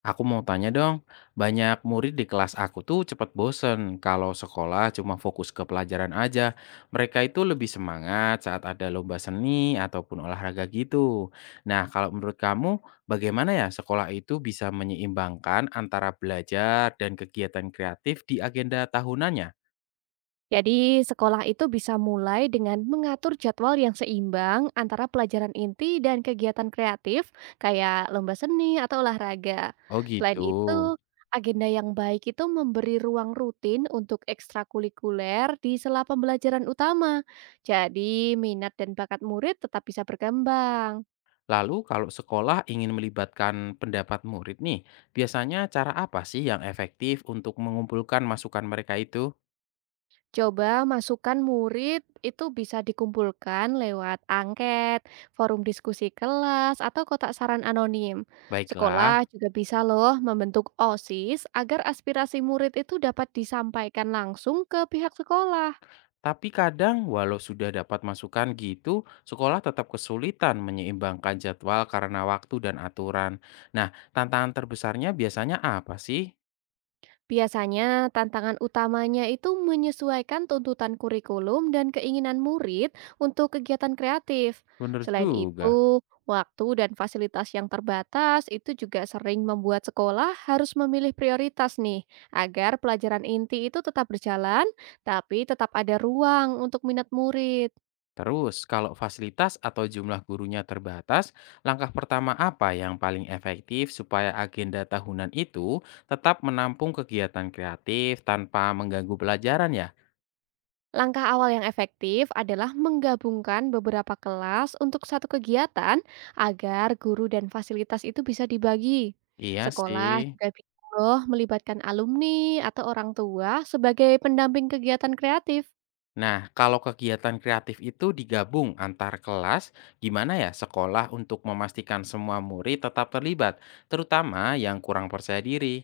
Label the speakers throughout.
Speaker 1: Aku mau tanya dong, banyak murid di kelas aku tuh cepat bosen kalau sekolah cuma fokus ke pelajaran aja. Mereka itu lebih semangat saat ada lomba seni ataupun olahraga gitu. Nah, kalau menurut kamu, bagaimana ya sekolah itu bisa menyeimbangkan antara belajar dan kegiatan kreatif di agenda tahunannya?
Speaker 2: Jadi, sekolah itu bisa mulai dengan mengatur jadwal yang seimbang antara pelajaran inti dan kegiatan kreatif, kayak lomba seni atau olahraga.
Speaker 1: Oh
Speaker 2: Selain
Speaker 1: gitu.
Speaker 2: itu, agenda yang baik itu memberi ruang rutin untuk ekstrakurikuler di sela pembelajaran utama. Jadi, minat dan bakat murid tetap bisa berkembang.
Speaker 1: Lalu kalau sekolah ingin melibatkan pendapat murid nih, biasanya cara apa sih yang efektif untuk mengumpulkan masukan mereka itu?
Speaker 2: Coba masukan murid itu bisa dikumpulkan lewat angket, forum diskusi kelas, atau kotak saran anonim.
Speaker 1: Baiklah.
Speaker 2: Sekolah juga bisa loh membentuk OSIS agar aspirasi murid itu dapat disampaikan langsung ke pihak sekolah.
Speaker 1: Tapi kadang walau sudah dapat masukan gitu, sekolah tetap kesulitan menyeimbangkan jadwal karena waktu dan aturan. Nah, tantangan terbesarnya biasanya apa sih?
Speaker 2: Biasanya, tantangan utamanya itu menyesuaikan tuntutan kurikulum dan keinginan murid untuk kegiatan kreatif.
Speaker 1: Bener
Speaker 2: Selain
Speaker 1: juga.
Speaker 2: itu, waktu dan fasilitas yang terbatas itu juga sering membuat sekolah harus memilih prioritas nih, agar pelajaran inti itu tetap berjalan, tapi tetap ada ruang untuk minat murid.
Speaker 1: Terus, kalau fasilitas atau jumlah gurunya terbatas, langkah pertama apa yang paling efektif supaya agenda tahunan itu tetap menampung kegiatan kreatif tanpa mengganggu pelajaran ya?
Speaker 2: Langkah awal yang efektif adalah menggabungkan beberapa kelas untuk satu kegiatan agar guru dan fasilitas itu bisa dibagi.
Speaker 1: Iya sih.
Speaker 2: Sekolah juga bisa loh melibatkan alumni atau orang tua sebagai pendamping kegiatan kreatif.
Speaker 1: Nah, kalau kegiatan kreatif itu digabung antar kelas, gimana ya sekolah untuk memastikan semua murid tetap terlibat, terutama yang kurang percaya diri?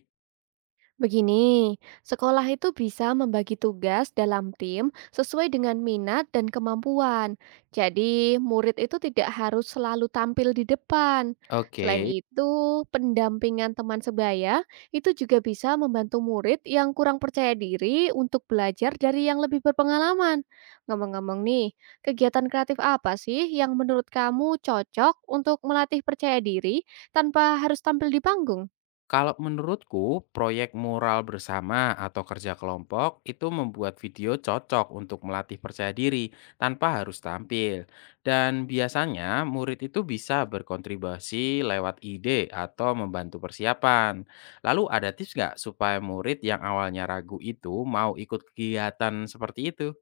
Speaker 2: Begini, sekolah itu bisa membagi tugas dalam tim sesuai dengan minat dan kemampuan. Jadi, murid itu tidak harus selalu tampil di depan. Selain
Speaker 1: Oke.
Speaker 2: itu, pendampingan teman sebaya itu juga bisa membantu murid yang kurang percaya diri untuk belajar dari yang lebih berpengalaman. Ngomong-ngomong nih, kegiatan kreatif apa sih yang menurut kamu cocok untuk melatih percaya diri tanpa harus tampil di panggung?
Speaker 1: Kalau menurutku, proyek mural bersama atau kerja kelompok itu membuat video cocok untuk melatih percaya diri tanpa harus tampil. Dan biasanya murid itu bisa berkontribusi lewat ide atau membantu persiapan. Lalu ada tips nggak supaya murid yang awalnya ragu itu mau ikut kegiatan seperti itu?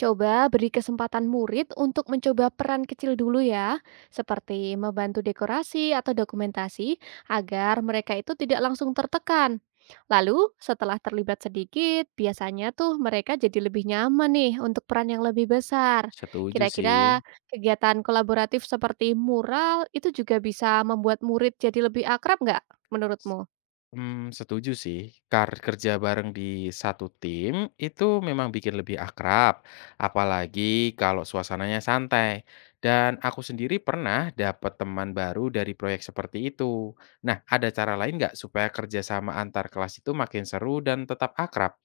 Speaker 2: Coba beri kesempatan murid untuk mencoba peran kecil dulu ya, seperti membantu dekorasi atau dokumentasi agar mereka itu tidak langsung tertekan. Lalu setelah terlibat sedikit, biasanya tuh mereka jadi lebih nyaman nih untuk peran yang lebih besar.
Speaker 1: Setuju sih.
Speaker 2: Kira-kira kegiatan kolaboratif seperti mural itu juga bisa membuat murid jadi lebih akrab nggak menurutmu?
Speaker 1: Setuju sih. Kerja bareng di satu tim itu memang bikin lebih akrab, apalagi kalau suasananya santai. Dan aku sendiri pernah dapat teman baru dari proyek seperti itu. Nah, ada cara lain nggak supaya kerjasama antar kelas itu makin seru dan tetap akrab?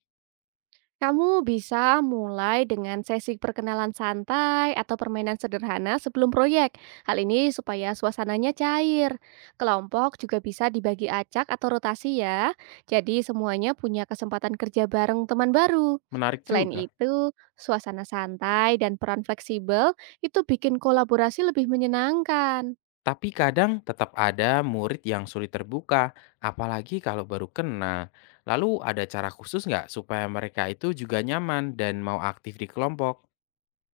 Speaker 2: Kamu bisa mulai dengan sesi perkenalan santai atau permainan sederhana sebelum proyek. Hal ini supaya suasananya cair. Kelompok juga bisa dibagi acak atau rotasi ya. Jadi semuanya punya kesempatan kerja bareng teman baru.
Speaker 1: Menarik
Speaker 2: Selain
Speaker 1: juga.
Speaker 2: itu, suasana santai dan peran fleksibel itu bikin kolaborasi lebih menyenangkan.
Speaker 1: Tapi kadang tetap ada murid yang sulit terbuka, apalagi kalau baru kenal. Lalu ada cara khusus nggak supaya mereka itu juga nyaman dan mau aktif di kelompok?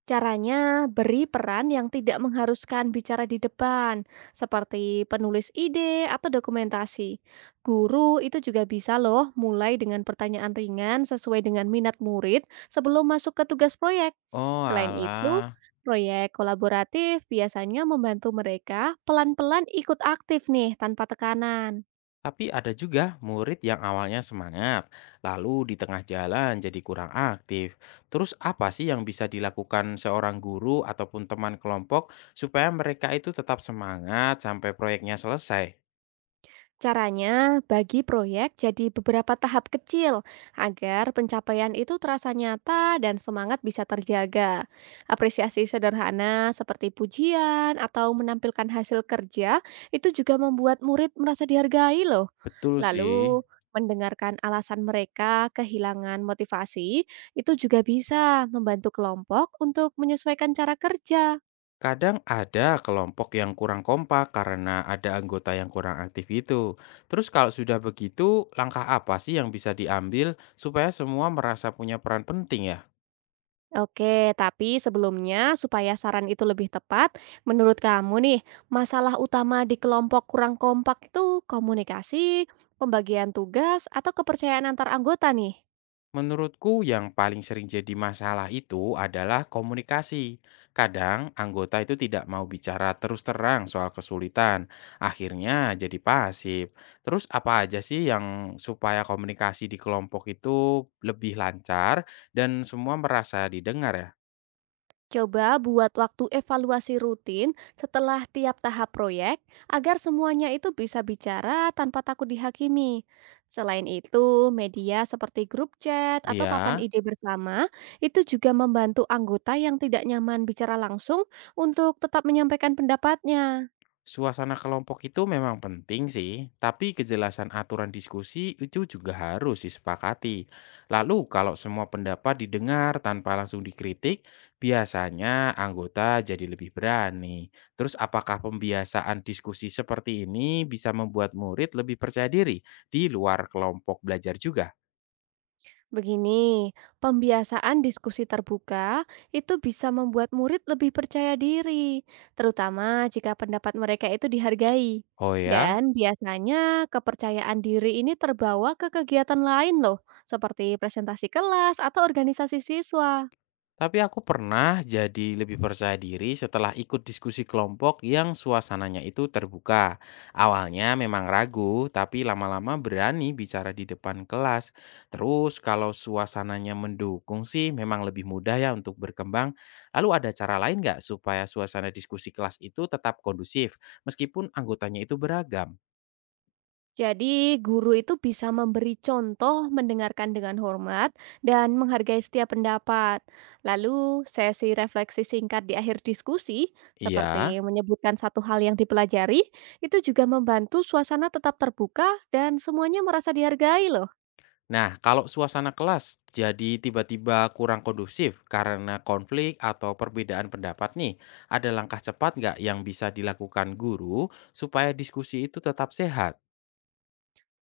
Speaker 2: Caranya beri peran yang tidak mengharuskan bicara di depan, seperti penulis ide atau dokumentasi. Guru itu juga bisa loh mulai dengan pertanyaan ringan sesuai dengan minat murid sebelum masuk ke tugas proyek.
Speaker 1: Oh
Speaker 2: Selain itu,
Speaker 1: oalah,
Speaker 2: proyek kolaboratif biasanya membantu mereka pelan-pelan ikut aktif nih tanpa tekanan.
Speaker 1: tapi ada juga murid yang awalnya semangat, lalu di tengah jalan jadi kurang aktif. Terus apa sih yang bisa dilakukan seorang guru ataupun teman kelompok supaya mereka itu tetap semangat sampai proyeknya selesai?
Speaker 2: Caranya, bagi proyek jadi beberapa tahap kecil agar pencapaian itu terasa nyata dan semangat bisa terjaga. Apresiasi sederhana seperti pujian atau menampilkan hasil kerja itu juga membuat murid merasa dihargai loh.
Speaker 1: Betul sih.
Speaker 2: Lalu, mendengarkan alasan mereka kehilangan motivasi itu juga bisa membantu kelompok untuk menyesuaikan cara kerja.
Speaker 1: Kadang ada kelompok yang kurang kompak karena ada anggota yang kurang aktif itu. Terus kalau sudah begitu, langkah apa sih yang bisa diambil supaya semua merasa punya peran penting ya?
Speaker 2: Oke, tapi sebelumnya supaya saran itu lebih tepat, menurut kamu nih, masalah utama di kelompok kurang kompak itu komunikasi, pembagian tugas, atau kepercayaan antar anggota nih?
Speaker 1: Menurutku yang paling sering jadi masalah itu adalah komunikasi. Kadang anggota itu tidak mau bicara terus terang soal kesulitan, akhirnya jadi pasif. Terus apa aja sih yang supaya komunikasi di kelompok itu lebih lancar dan semua merasa didengar ya?
Speaker 2: Coba buat waktu evaluasi rutin setelah tiap tahap proyek agar semuanya itu bisa bicara tanpa takut dihakimi. Selain itu, media seperti grup chat atau papan
Speaker 1: Iya.
Speaker 2: ide bersama itu juga membantu anggota yang tidak nyaman bicara langsung untuk tetap menyampaikan pendapatnya.
Speaker 1: Suasana kelompok itu memang penting sih, tapi kejelasan aturan diskusi itu juga harus disepakati. Lalu kalau semua pendapat didengar tanpa langsung dikritik, biasanya anggota jadi lebih berani. Terus apakah pembiasaan diskusi seperti ini bisa membuat murid lebih percaya diri di luar kelompok belajar juga?
Speaker 2: Begini, pembiasaan diskusi terbuka itu bisa membuat murid lebih percaya diri, terutama jika pendapat mereka itu dihargai.
Speaker 1: Oh ya.
Speaker 2: Dan biasanya kepercayaan diri ini terbawa ke kegiatan lain loh, seperti presentasi kelas atau organisasi siswa.
Speaker 1: Tapi aku pernah jadi lebih percaya diri setelah ikut diskusi kelompok yang suasananya itu terbuka. Awalnya memang ragu, tapi lama-lama berani bicara di depan kelas. Terus kalau suasananya mendukung sih memang lebih mudah ya untuk berkembang. Lalu ada cara lain nggak supaya suasana diskusi kelas itu tetap kondusif meskipun anggotanya itu beragam?
Speaker 2: Jadi, guru itu bisa memberi contoh, mendengarkan dengan hormat, dan menghargai setiap pendapat. Lalu, sesi refleksi singkat di akhir diskusi, seperti
Speaker 1: Iya.
Speaker 2: menyebutkan satu hal yang dipelajari, itu juga membantu suasana tetap terbuka dan semuanya merasa dihargai, loh.
Speaker 1: Nah, kalau suasana kelas jadi tiba-tiba kurang kondusif karena konflik atau perbedaan pendapat nih, ada langkah cepat nggak yang bisa dilakukan guru supaya diskusi itu tetap sehat?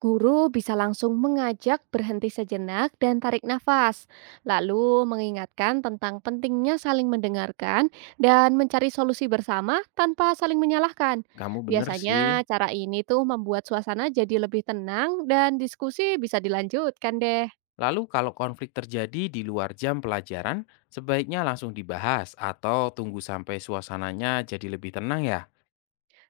Speaker 2: Guru bisa langsung mengajak berhenti sejenak dan tarik nafas, lalu mengingatkan tentang pentingnya saling mendengarkan dan mencari solusi bersama tanpa saling menyalahkan.
Speaker 1: Kamu bener sih.
Speaker 2: Biasanya cara ini tuh membuat suasana jadi lebih tenang dan diskusi bisa dilanjutkan deh.
Speaker 1: Lalu kalau konflik terjadi di luar jam pelajaran, sebaiknya langsung dibahas atau tunggu sampai suasananya jadi lebih tenang ya?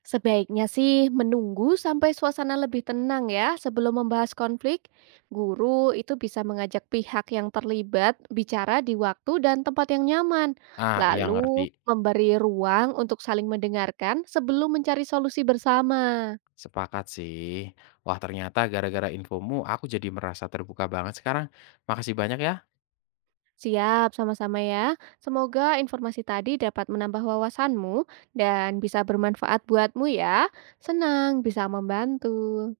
Speaker 2: Sebaiknya sih menunggu sampai suasana lebih tenang ya sebelum membahas konflik. Guru itu bisa mengajak pihak yang terlibat bicara di waktu dan tempat yang nyaman.
Speaker 1: Ah, iya ngerti.
Speaker 2: Lalu memberi ruang untuk saling mendengarkan sebelum mencari solusi bersama.
Speaker 1: Sepakat sih. Wah, ternyata gara-gara infomu aku jadi merasa terbuka banget sekarang. Makasih banyak ya.
Speaker 2: Siap, sama-sama ya. Semoga informasi tadi dapat menambah wawasanmu dan bisa bermanfaat buatmu ya. Senang bisa membantu.